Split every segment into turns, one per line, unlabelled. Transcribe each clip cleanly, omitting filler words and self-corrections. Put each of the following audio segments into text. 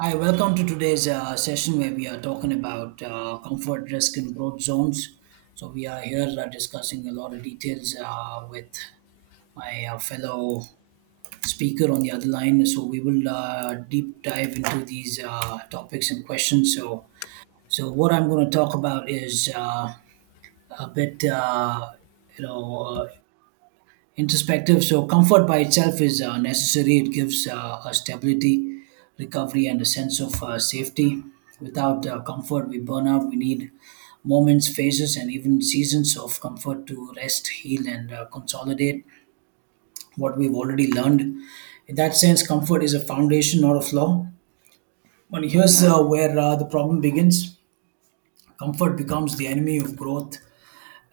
Hi, welcome to today's session where we are talking about comfort, risk, and growth zones. So, we are here discussing a lot of details with my fellow speaker on the other line. So, we will deep dive into these topics and questions. So, what I'm going to talk about is a bit, you know, introspective. So comfort by itself is necessary. It gives a stability, recovery, and a sense of safety. Without comfort, we burn out. We need moments, phases, and even seasons of comfort to rest, heal, and consolidate what we've already learned. In that sense, comfort is a foundation, not a flaw. But here's where the problem begins. Comfort becomes the enemy of growth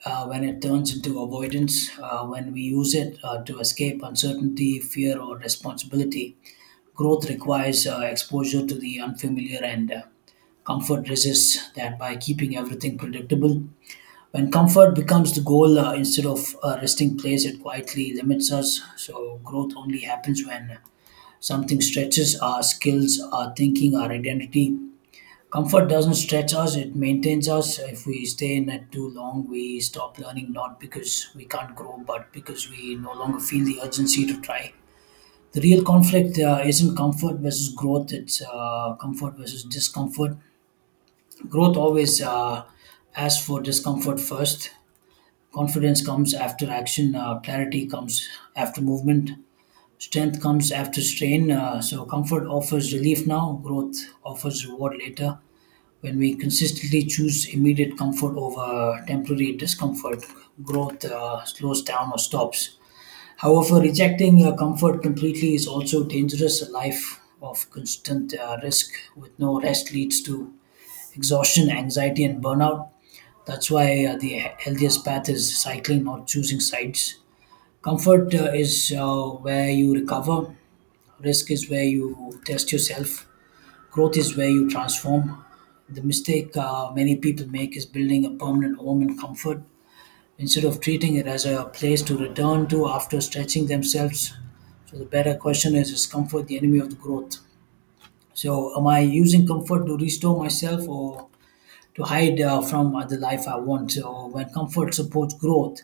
when it turns into avoidance, when we use it to escape uncertainty, fear, or responsibility. Growth requires exposure to the unfamiliar, and comfort resists that by keeping everything predictable. When comfort becomes the goal instead of a resting place, it quietly limits us. So, growth only happens when something stretches our skills, our thinking, our identity. Comfort doesn't stretch us, it maintains us. If we stay in it too long, we stop learning, not because we can't grow, but because we no longer feel the urgency to try. The real conflict isn't comfort versus growth, it's comfort versus discomfort. Growth always asks for discomfort first. Confidence comes after action, clarity comes after movement, strength comes after strain. So, comfort offers relief now, growth offers reward later. When we consistently choose immediate comfort over temporary discomfort, growth slows down or stops. However, rejecting comfort completely is also dangerous. A life of constant risk with no rest leads to exhaustion, anxiety, and burnout. That's why the healthiest path is cycling, not choosing sides. Comfort is where you recover, risk is where you test yourself. Growth is where you transform. The mistake many people make is building a permanent home in comfort instead of treating it as a place to return to after stretching themselves. So, the better question is comfort the enemy of the growth? So, am I using comfort to restore myself or to hide from the life I want? So, when comfort supports growth,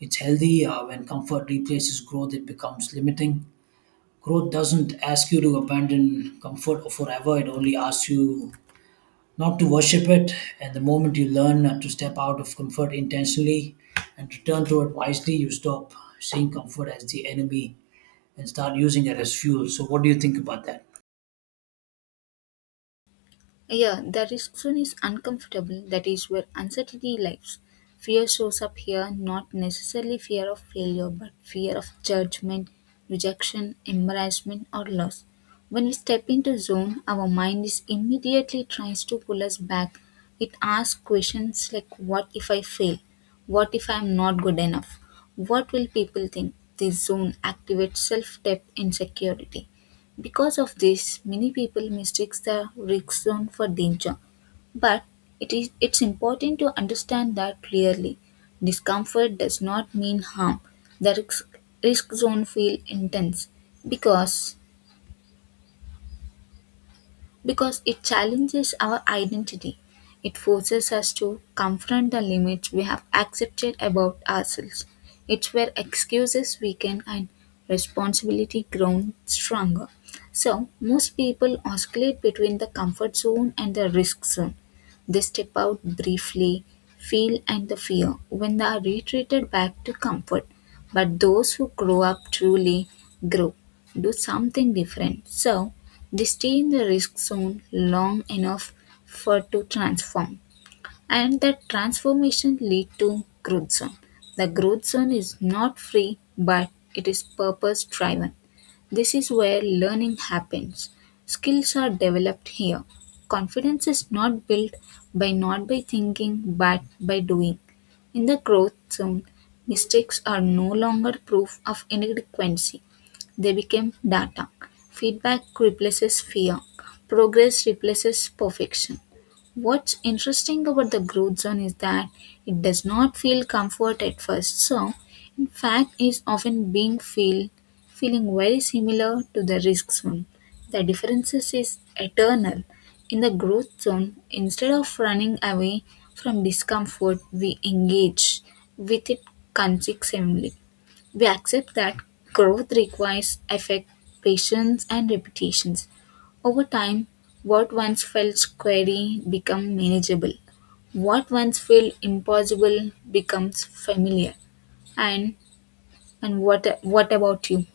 it's healthy. When comfort replaces growth, it becomes limiting. Growth doesn't ask you to abandon comfort forever, it only asks you not to worship it. And the moment you learn to step out of comfort intentionally and return to it wisely, you stop seeing comfort as the enemy and start using it as fuel. So, what do you think about that?
Yeah, the risk zone is uncomfortable. That is where uncertainty lies. Fear shows up here, not necessarily fear of failure, but fear of judgment, rejection, embarrassment, or loss. When we step into zone, our mind is immediately tries to pull us back. It asks questions like, "What if I fail? What if I am not good enough? What will people think?" This zone activates self-doubt insecurity. Because of this, many people mistakes the risk zone for danger. But it is it's important to understand that clearly. Discomfort does not mean harm. The risk zone feel intense because because it challenges our identity. It forces us to confront the limits we have accepted about ourselves. It's where excuses weaken and responsibility grown stronger. So, most people oscillate between the comfort zone and the risk zone. They step out briefly, feel and the fear when they are retreated back to comfort. But those who grow up truly grow, do something different. So, they stay in the risk zone long enough for to transform, and that transformation lead to growth zone. The growth zone is not free but it is purpose driven. This is where learning happens. Skills are developed here. Confidence is not built by not by thinking but by doing. In the growth zone, mistakes are no longer proof of inadequacy. They became data. Feedback replaces fear. Progress replaces perfection. What's interesting about the growth zone is that it does not feel comfort at first. So, in fact, is often being feel feeling very similar to the risk zone. The differences is eternal. In the growth zone, instead of running away from discomfort, we engage with it consistently. We accept that growth requires effort, patience, and repetitions. Over time, what once felt scary becomes manageable. What once felt impossible becomes familiar. And and what about you?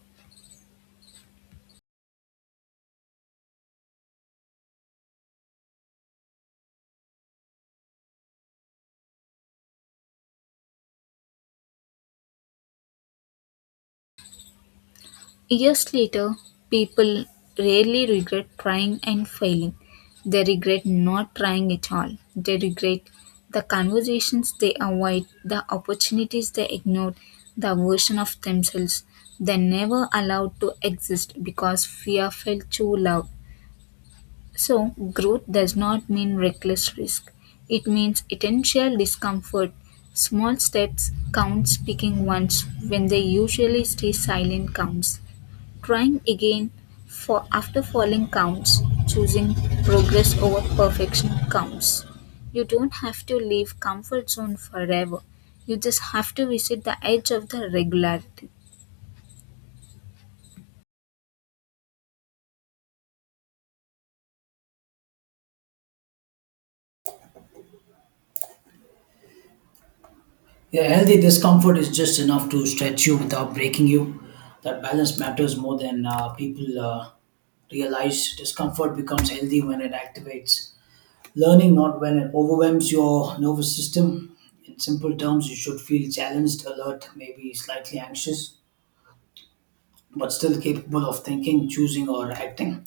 Years later, people rarely regret trying and failing. They regret not trying at all. They regret the conversations they avoid, the opportunities they ignored, the version of themselves they never allowed to exist because fear felt too loud. So, growth does not mean reckless risk. It means intentional discomfort. Small steps count speaking once when they usually stay silent counts trying again for after falling counts, choosing progress over perfection counts. You don't have to leave comfort zone forever. You just have to visit the edge of the regularity.
Yeah, healthy discomfort is just enough to stretch you without breaking you. That balance matters more than people realize. Discomfort becomes healthy when it activates learning, not when it overwhelms your nervous system. In simple terms, you should feel challenged, alert, maybe slightly anxious, but still capable of thinking, choosing, or acting.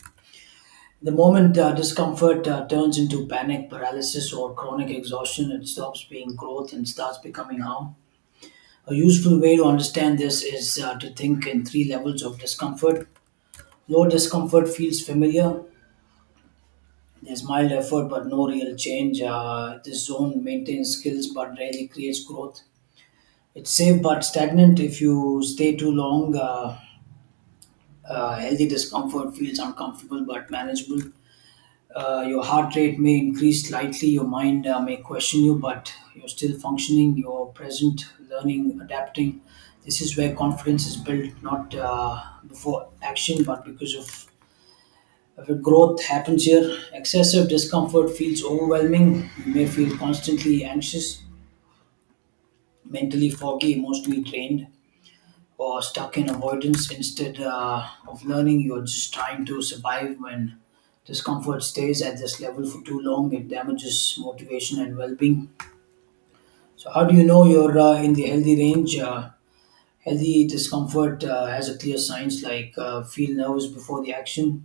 The moment discomfort turns into panic, paralysis, or chronic exhaustion, it stops being growth and starts becoming harm. A useful way to understand this is to think in three levels of discomfort. Low discomfort feels familiar. There's mild effort but no real change. This zone maintains skills but rarely creates growth. It's safe but stagnant if you stay too long. Healthy discomfort feels uncomfortable but manageable. Your heart rate may increase slightly, your mind may question you, but you're still functioning, you're present, learning, adapting. This is where confidence is built, not before action, but because of the growth happens here. Excessive discomfort feels overwhelming. You may feel constantly anxious, mentally foggy, emotionally drained, or stuck in avoidance instead of learning. You're just trying to survive. When discomfort stays at this level for too long, it damages motivation and well-being. So how do you know you're in the healthy range? Healthy discomfort has a clear signs, like feel nervous before the action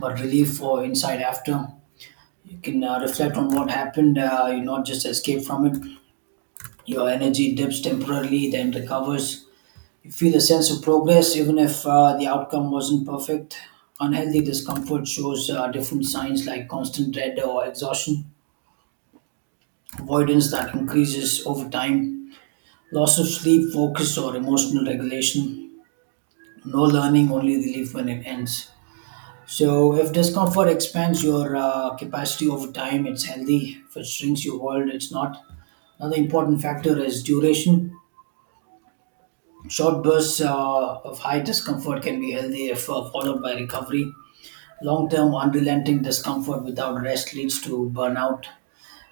but relief or insight after. You can reflect on what happened. You not just escape from it. Your energy dips temporarily, then recovers. You feel a sense of progress even if the outcome wasn't perfect. Unhealthy discomfort shows different signs, like constant dread or exhaustion, avoidance that increases over time, loss of sleep, focus, or emotional regulation, no learning, only relief when it ends. So, if discomfort expands your capacity over time, it's healthy. If it shrinks your world, it's not. Another important factor is duration. Short bursts of high discomfort can be healthy if followed by recovery. Long term, unrelenting discomfort without rest leads to burnout.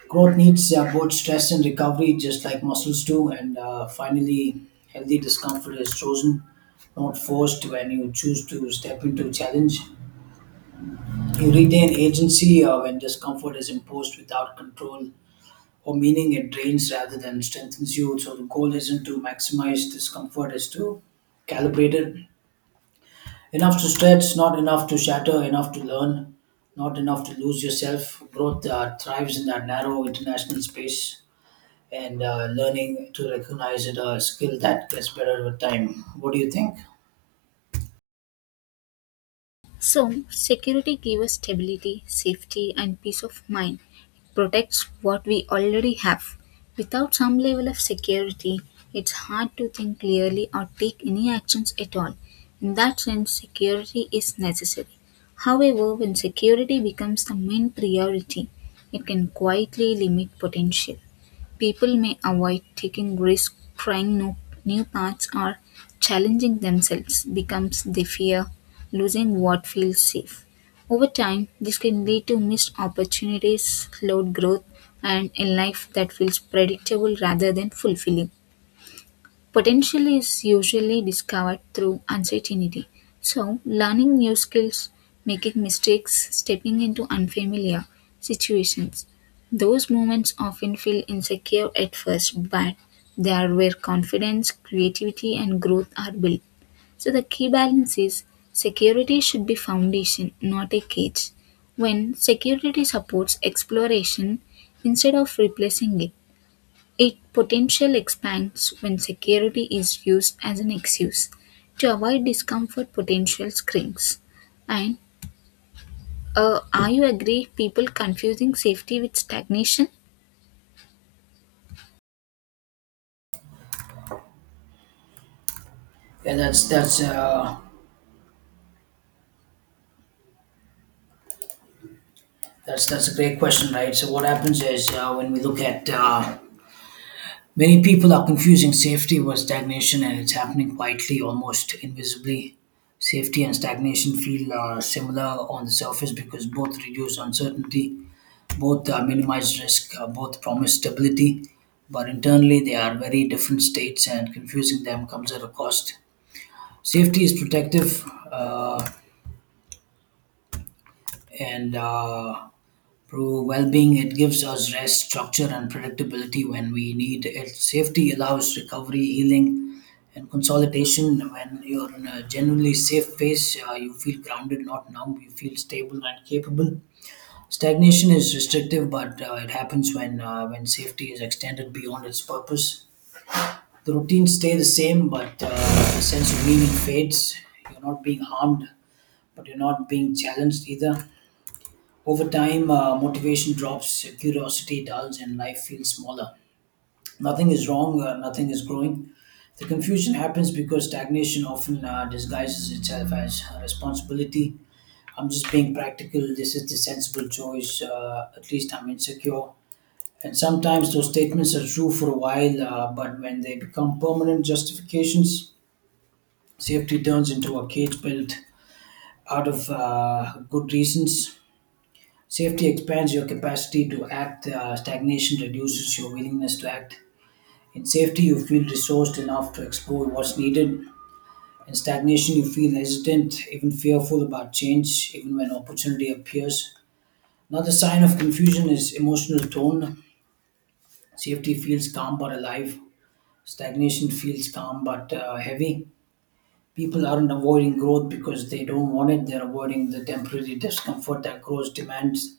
Growth needs both stress and recovery, just like muscles do. And finally, healthy discomfort is chosen, not forced. When you choose to step into challenge, you retain agency. When discomfort is imposed without control or meaning, it drains rather than strengthens you. So the goal isn't to maximize discomfort, is to calibrate it. Enough to stretch, not enough to shatter, enough to learn, not enough to lose yourself. Growth thrives in that narrow international space, and learning to recognize it a skill that gets better with time. What do you think?
So, security gives us stability, safety, and peace of mind. It protects what we already have. Without some level of security, it's hard to think clearly or take any actions at all. In that sense, security is necessary. However, when security becomes the main priority, it can quietly limit potential. People may avoid taking risks, trying new paths, or challenging themselves because they fear losing what feels safe. Over time, this can lead to missed opportunities, slowed growth, and a life that feels predictable rather than fulfilling. Potential is usually discovered through uncertainty. So, learning new skills, making mistakes, stepping into unfamiliar situations. Those moments often feel insecure at first, but they are where confidence, creativity, and growth are built. So, the key balance is security should be foundation, not a cage. When security supports exploration instead of replacing it, it potential expands when security is used as an excuse to avoid discomfort potential shrinks. And are you agree people confusing safety with stagnation?
Yeah, that's a great question, right? So what happens is when we look at many people are confusing safety with stagnation, and it's happening quietly, almost invisibly. Safety and stagnation feel similar on the surface because both reduce uncertainty. Both minimize risk, both promise stability, but internally they are very different states, and confusing them comes at a cost. Safety is protective uh, and through well being, it gives us rest, structure, and predictability when we need it. Safety allows recovery, healing, and consolidation. When you're in a generally safe phase, you feel grounded, not numb, you feel stable and capable. Stagnation is restrictive, but it happens when safety is extended beyond its purpose. The routines stay the same, but the sense of meaning fades. You're not being harmed, but you're not being challenged either. Over time, motivation drops, curiosity dulls, and life feels smaller. Nothing is wrong. Nothing is growing. The confusion happens because stagnation often disguises itself as responsibility. I'm just being practical. This is the sensible choice. At least I'm insecure. And sometimes those statements are true for a while, but when they become permanent justifications, safety turns into a cage built out of good reasons. Safety expands your capacity to act, stagnation reduces your willingness to act. In safety, you feel resourced enough to explore what's needed. In stagnation, you feel hesitant, even fearful about change, even when opportunity appears. Another sign of confusion is emotional tone. Safety feels calm but alive. Stagnation feels calm but heavy. People aren't avoiding growth because they don't want it, they're avoiding the temporary discomfort that growth demands.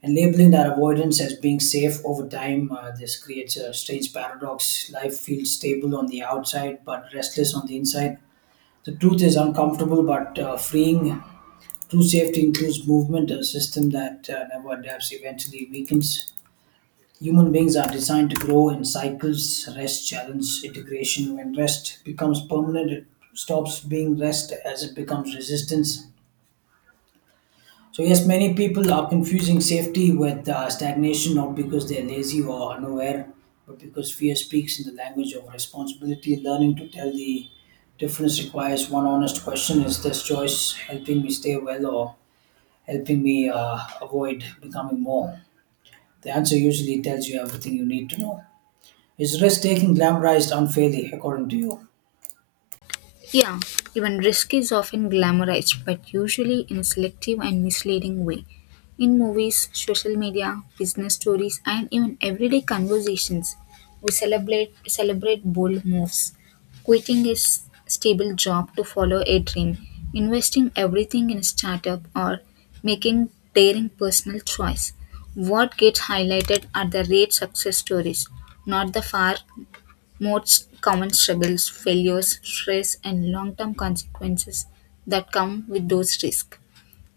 And labeling that avoidance as being safe over time, this creates a strange paradox. Life feels stable on the outside but restless on the inside. The truth is uncomfortable but freeing. True safety includes movement, a system that never adapts eventually weakens. Human beings are designed to grow in cycles: rest, challenge, integration. When rest becomes permanent, it stops being rest as it becomes resistance. So, yes, many people are confusing safety with stagnation, not because they're lazy or unaware, but because fear speaks in the language of responsibility. Learning to tell the difference requires one honest question: is this choice helping me stay well, or helping me avoid becoming more? The answer usually tells you everything you need to know. Is risk taking glamorized unfairly, according to you?
Yeah, even risk is often glamorized, but usually in a selective and misleading way. In movies, social media, business stories, and even everyday conversations, we celebrate bold moves. Quitting a stable job to follow a dream, investing everything in a startup, or making daring personal choice. What gets highlighted are the rare success stories, not the far most common struggles, failures, stress, and long term consequences that come with those risks.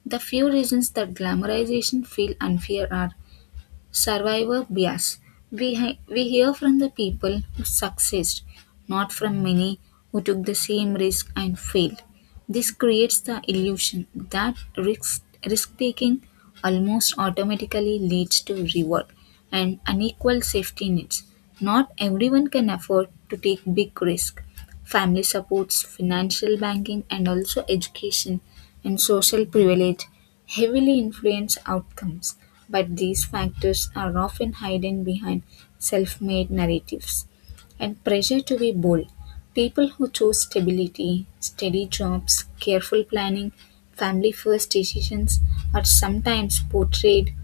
The few reasons that glamorization feel unfair are survivor bias. We hear from the people who succeeded, not from many who took the same risk and failed. This creates the illusion that risk taking almost automatically leads to reward and unequal safety nets. Not everyone can afford to take big risk. Family supports, financial banking, and also education and social privilege heavily influence outcomes, but these factors are often hidden behind self made narratives. And pressure to be bold. People who choose stability, steady jobs, careful planning, family first decisions are sometimes portrayed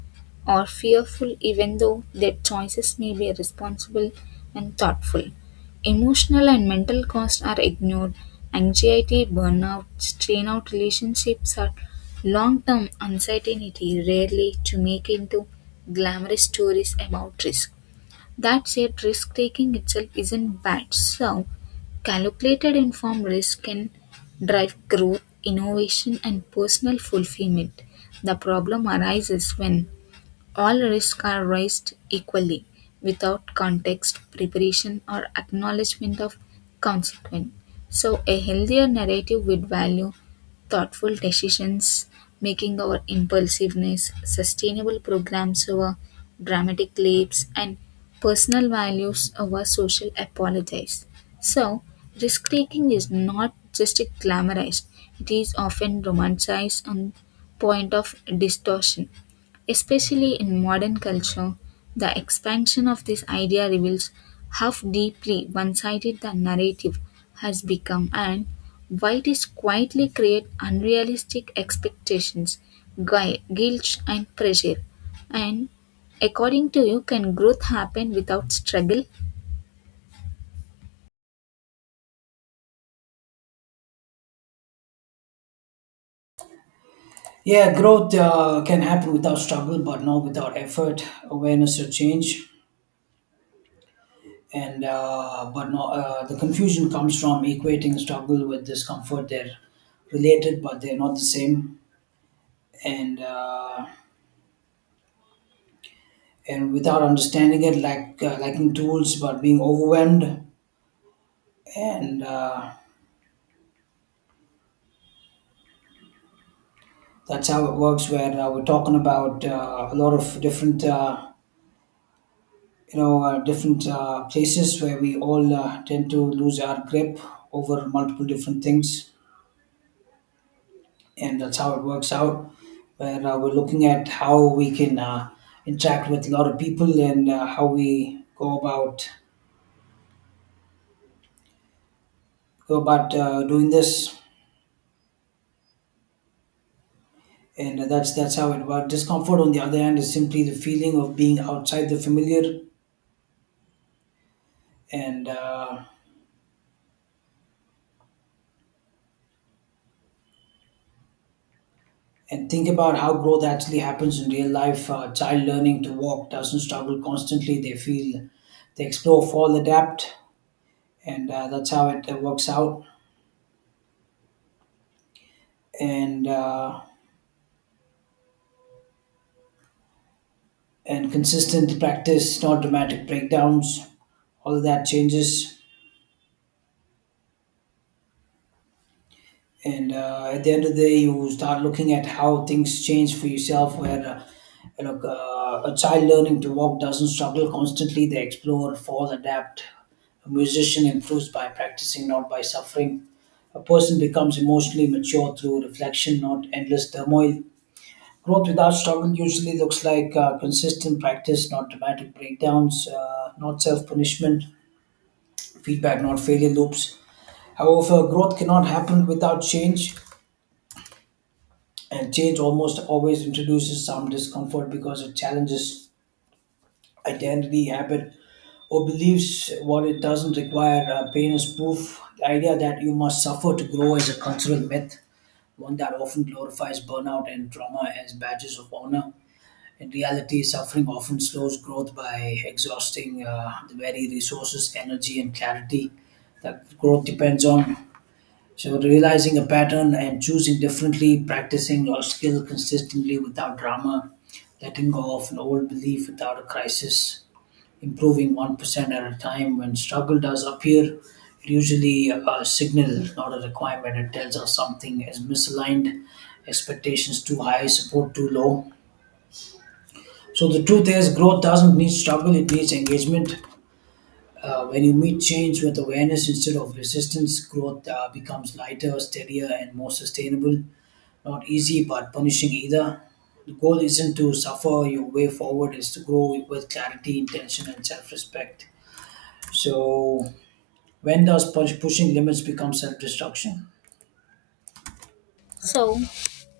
or fearful, even though their choices may be responsible and thoughtful. Emotional and mental costs are ignored. Anxiety, burnout, strain out relationships are long-term uncertainty rarely to make into glamorous stories about risk. That said, risk taking itself isn't bad. So, calculated informed risk can drive growth, innovation, and personal fulfillment. The problem arises when all risks are raised equally, without context, preparation, or acknowledgement of consequence. So, a healthier narrative would value thoughtful decisions, making our impulsiveness, sustainable programs over dramatic leaps, and personal values over social apologies. So, risk taking is not just glamorized, it is often romanticized on point of distortion. Especially in modern culture, the expansion of this idea reveals how deeply one sided the narrative has become and why it is quietly create unrealistic expectations, guilt, and pressure. And according to you, can growth happen without struggle?
Yeah, growth can happen without struggle, but not without effort, awareness, or change. And but no, the confusion comes from equating struggle with discomfort. They're related, but they're not the same. And uh, and without understanding it, like lacking tools, but being overwhelmed. And that's how it works. Where we're talking about a lot of different. Different places where we all tend to lose our grip over multiple different things, and that's how it works out, where we're looking at how we can interact with a lot of people, and how we go about doing this, and that's how it works. Discomfort on the other hand is simply the feeling of being outside the familiar, and think about how growth actually happens in real life. A child learning to walk doesn't struggle constantly. They feel, they explore, fall, adapt, and that's how it works out. And uh, and consistent practice, not dramatic breakdowns. All of that changes. And At the end of the day, you start looking at how things change for yourself where a child learning to walk doesn't struggle constantly. They explore, fall, adapt. A musician improves by practicing, not by suffering. A person becomes emotionally mature through reflection, not endless turmoil. Growth without struggle usually looks like consistent practice, not dramatic breakdowns, not self-punishment, feedback, not failure loops. However, growth cannot happen without change. And change almost always introduces some discomfort because it challenges identity, habit, or beliefs. What it doesn't require pain is proof. The idea that you must suffer to grow is a cultural myth, one that often glorifies burnout and trauma as badges of honor. In reality, suffering often slows growth by exhausting the very resources, energy, and clarity that growth depends on. So realizing a pattern and choosing differently, practicing your skill consistently without drama, letting go of an old belief without a crisis, improving 1% at a time. When struggle does appear, it usually a signal, not a requirement. It tells us something is misaligned, expectations too high, support too low. So the truth is, growth doesn't need struggle; it needs engagement. When you meet change with awareness instead of resistance, growth becomes lighter, steadier, and more sustainable. Not easy, but punishing either. The goal isn't to suffer your way forward, is to grow with clarity, intention, and self respect. So, when does pushing limits become self destruction?
So,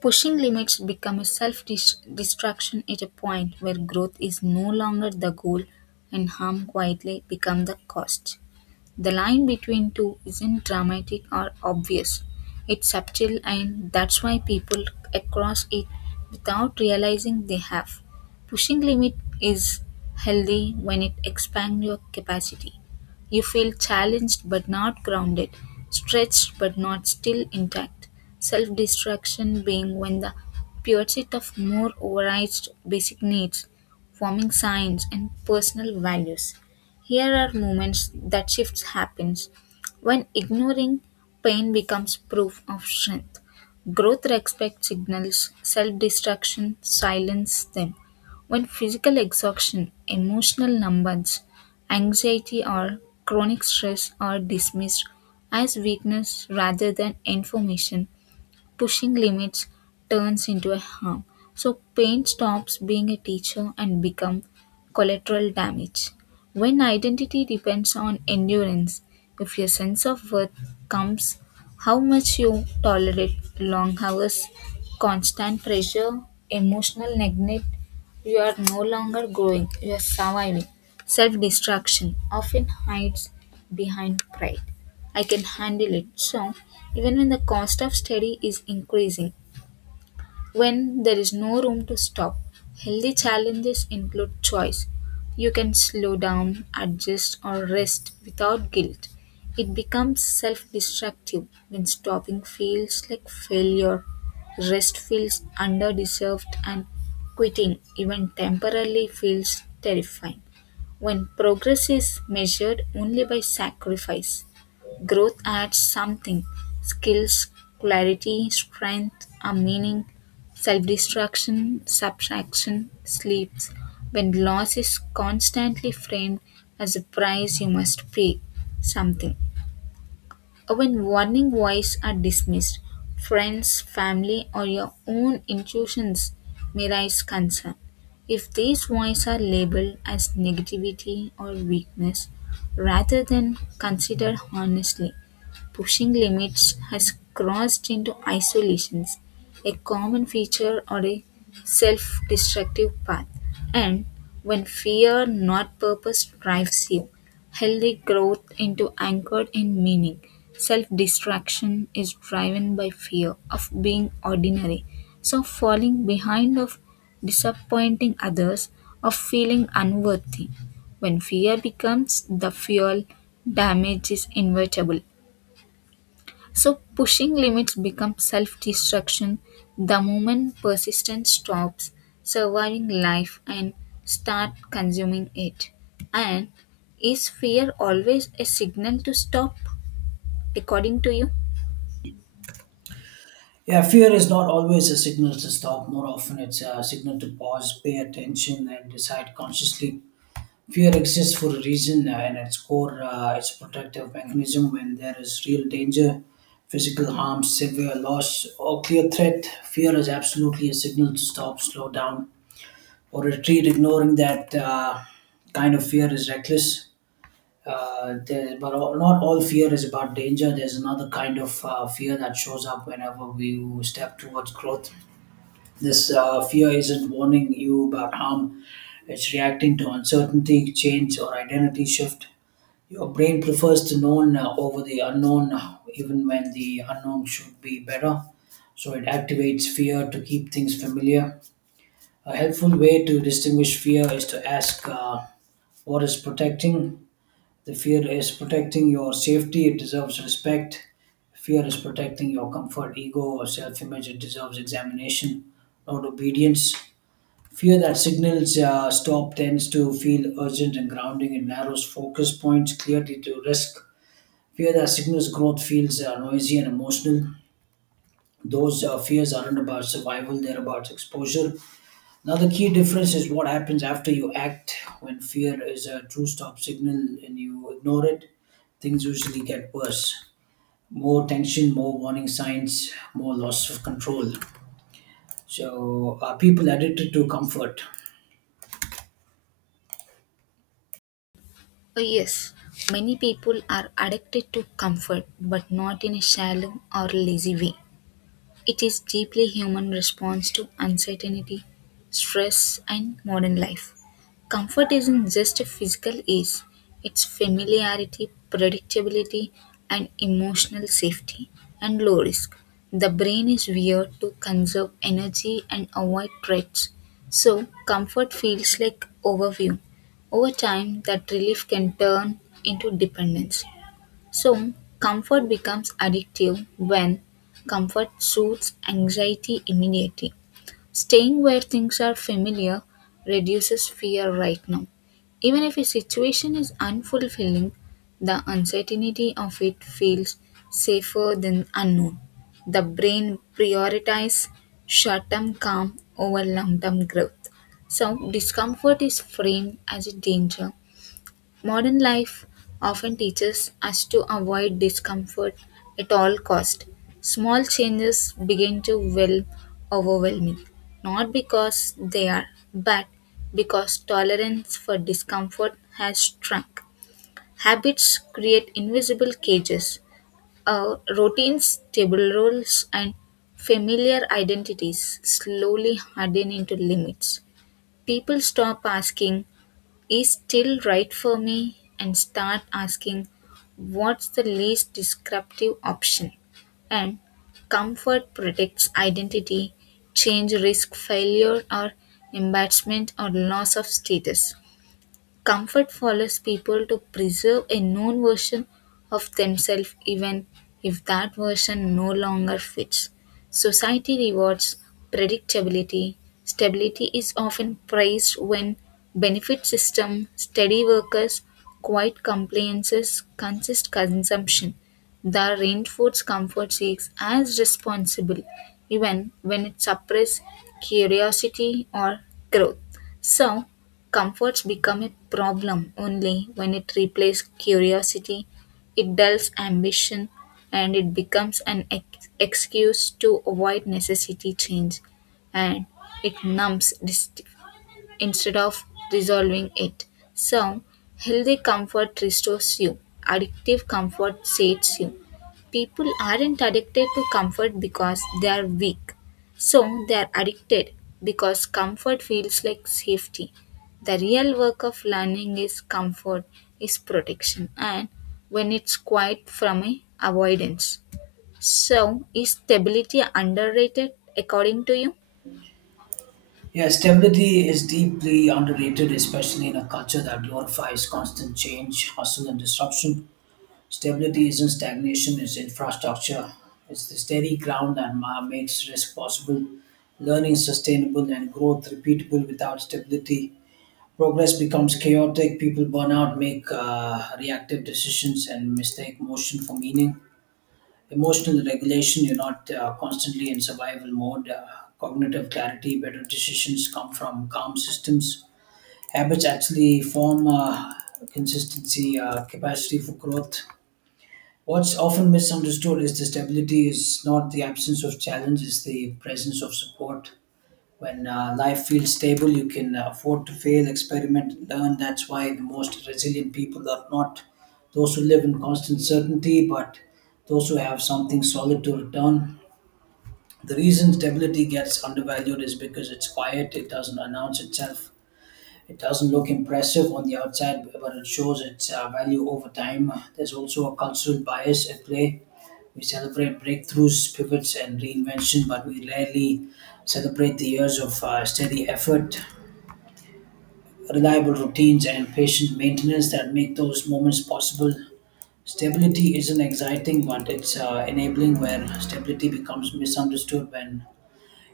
pushing limits become a self destruction at a point where growth is no longer the goal and harm quietly become the cost. The line between two isn't dramatic or obvious. It's subtle and that's why people cross it without realizing they have. Pushing limit is healthy when it expands your capacity. You feel challenged but not grounded, stretched but not still intact. Self destruction being when the pursuit of more overrides basic needs, forming signs and personal values. Here are moments that shifts happens when ignoring pain becomes proof of strength. Growth respects signals, self destruction silence them. When physical exhaustion, emotional numbness, anxiety or chronic stress are dismissed as weakness rather than information pushing limits turns into a harm. So pain stops being a teacher and become collateral damage. When identity depends on endurance, if your sense of worth comes how much you tolerate long hours, constant pressure, emotional neglect, you are no longer growing, you are surviving. Self destruction often hides behind pride. I can handle it. So, even when the cost of study is increasing, when there is no room to stop, healthy challenges include choice. You can slow down, adjust, or rest without guilt. It becomes self destructive when stopping feels like failure, rest feels underdeserved, and quitting, even temporarily, feels terrifying when progress is measured only by sacrifice. Growth adds something skills, clarity, strength, a meaning. Self destruction, subtraction, sleeps. When loss is constantly framed as a price you must pay, something. When warning voices are dismissed, friends, family, or your own intuitions may raise concern. If these voices are labeled as negativity or weakness rather than considered honestly, pushing limits has crossed into isolations, a common feature or a self destructive path. And when fear, not purpose, drives you, healthy growth into anchored in meaning. Self-distraction is driven by fear of being ordinary. So falling behind of disappointing others, of feeling unworthy. When fear becomes the fuel, damage is inevitable. So, pushing limits becomes self destruction the moment persistence stops surviving life and start consuming it. And is fear always a signal to stop, according to you?
Yeah, fear is not always a signal to stop. More often, it's a signal to pause, pay attention, and decide consciously. Fear exists for a reason, and at its core, it's a protective mechanism. When there is real danger, physical harm, severe loss, or clear threat, fear is absolutely a signal to stop, slow down, or retreat. Ignoring that kind of fear is reckless. Not all fear is about danger. There's another kind of fear that shows up whenever we step towards growth. This fear isn't warning you about harm, it's reacting to uncertainty, change, or identity shift. Your brain prefers the known over the unknown, even when the unknown should be better. So it activates fear to keep things familiar. A helpful way to distinguish fear is to ask what is protecting. The fear is protecting your safety, it deserves respect. Fear is protecting your comfort, ego, or self image, it deserves examination, not obedience. Fear that signals stop tends to feel urgent and grounding. It narrows focus points clearly to risk. Fear that signals growth feels noisy and emotional. Those fears aren't about survival, they're about exposure. Now, the key difference is what happens after you act. When fear is a true stop signal and you ignore it, things usually get worse. More tension, more warning signs, more loss of control. So, are people addicted to comfort?
Oh, yes, many people are addicted to comfort, but not in a shallow or lazy way. It is deeply human response to uncertainty, stress, and modern life. Comfort isn't just a physical ease, it's familiarity, predictability, and emotional safety, and low risk. The brain is wired to conserve energy and avoid threats, so comfort feels like overview. Over time, that relief can turn into dependence. Soon, comfort becomes addictive when comfort soothes anxiety immediately. Staying where things are familiar reduces fear right now. Even if a situation is unfulfilling, the uncertainty of it feels safer than unknown. The brain prioritizes short term calm over long term growth. So, discomfort is framed as a danger. Modern life often teaches us to avoid discomfort at all cost. Small changes begin to feel overwhelming, not because they are bad, because tolerance for discomfort has shrunk. Habits create invisible cages. Our routines, table roles, and familiar identities slowly harden into limits. People stop asking, is still right for me and start asking what's the least disruptive option and comfort protects identity change risk failure or embarrassment or loss of status. Comfort follows people to preserve a known version of themselves even if that version no longer fits. Society rewards predictability. Stability is often praised when benefit system, steady workers, quiet compliances, consist consumption. The reinforced comfort seeks as responsible even when it suppresses curiosity or growth. So, comforts become a problem only when it replaces curiosity, it dulls ambition, and it becomes an excuse to avoid necessity change and it numbs instead of resolving it. So, healthy comfort restores you, addictive comfort sates you. People aren't addicted to comfort because they are weak. So, they are addicted because comfort feels like safety. The real work of learning is comfort, is protection, and when it's quiet from a avoidance. So, is stability underrated according to you?
Yeah, stability is deeply underrated, especially in a culture that glorifies constant change, hustle, and disruption. Stability isn't stagnation, it's infrastructure. It's the steady ground that makes risk possible, learning sustainable, and growth repeatable without stability. Progress becomes chaotic, people burn out, make reactive decisions, and mistake motion for meaning, emotional regulation. You're not constantly in survival mode. Cognitive clarity, better decisions come from calm systems. Habits actually form consistency, capacity for growth. What's often misunderstood is the stability is not the absence of challenge, it's the presence of support. When life feels stable, you can afford to fail, experiment, learn. That's why the most resilient people are not those who live in constant certainty, but those who have something solid to return. The reason stability gets undervalued is because it's quiet, it doesn't announce itself, it doesn't look impressive on the outside, but it shows its value over time. There's also a cultural bias at play. We celebrate breakthroughs, pivots, and reinvention, but we rarely celebrate the years of steady effort, reliable routines, and patient maintenance that make those moments possible. Stability isn't exciting, but it's enabling where stability becomes misunderstood when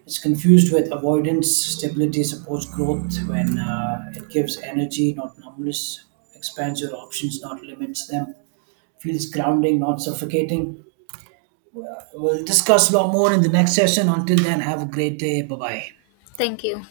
it's confused with avoidance. Stability supports growth when it gives energy, not numbness, expands your options, not limits them, feels grounding, not suffocating. We'll discuss a lot more in the next session. Until then, have a great day. Bye bye.
Thank you.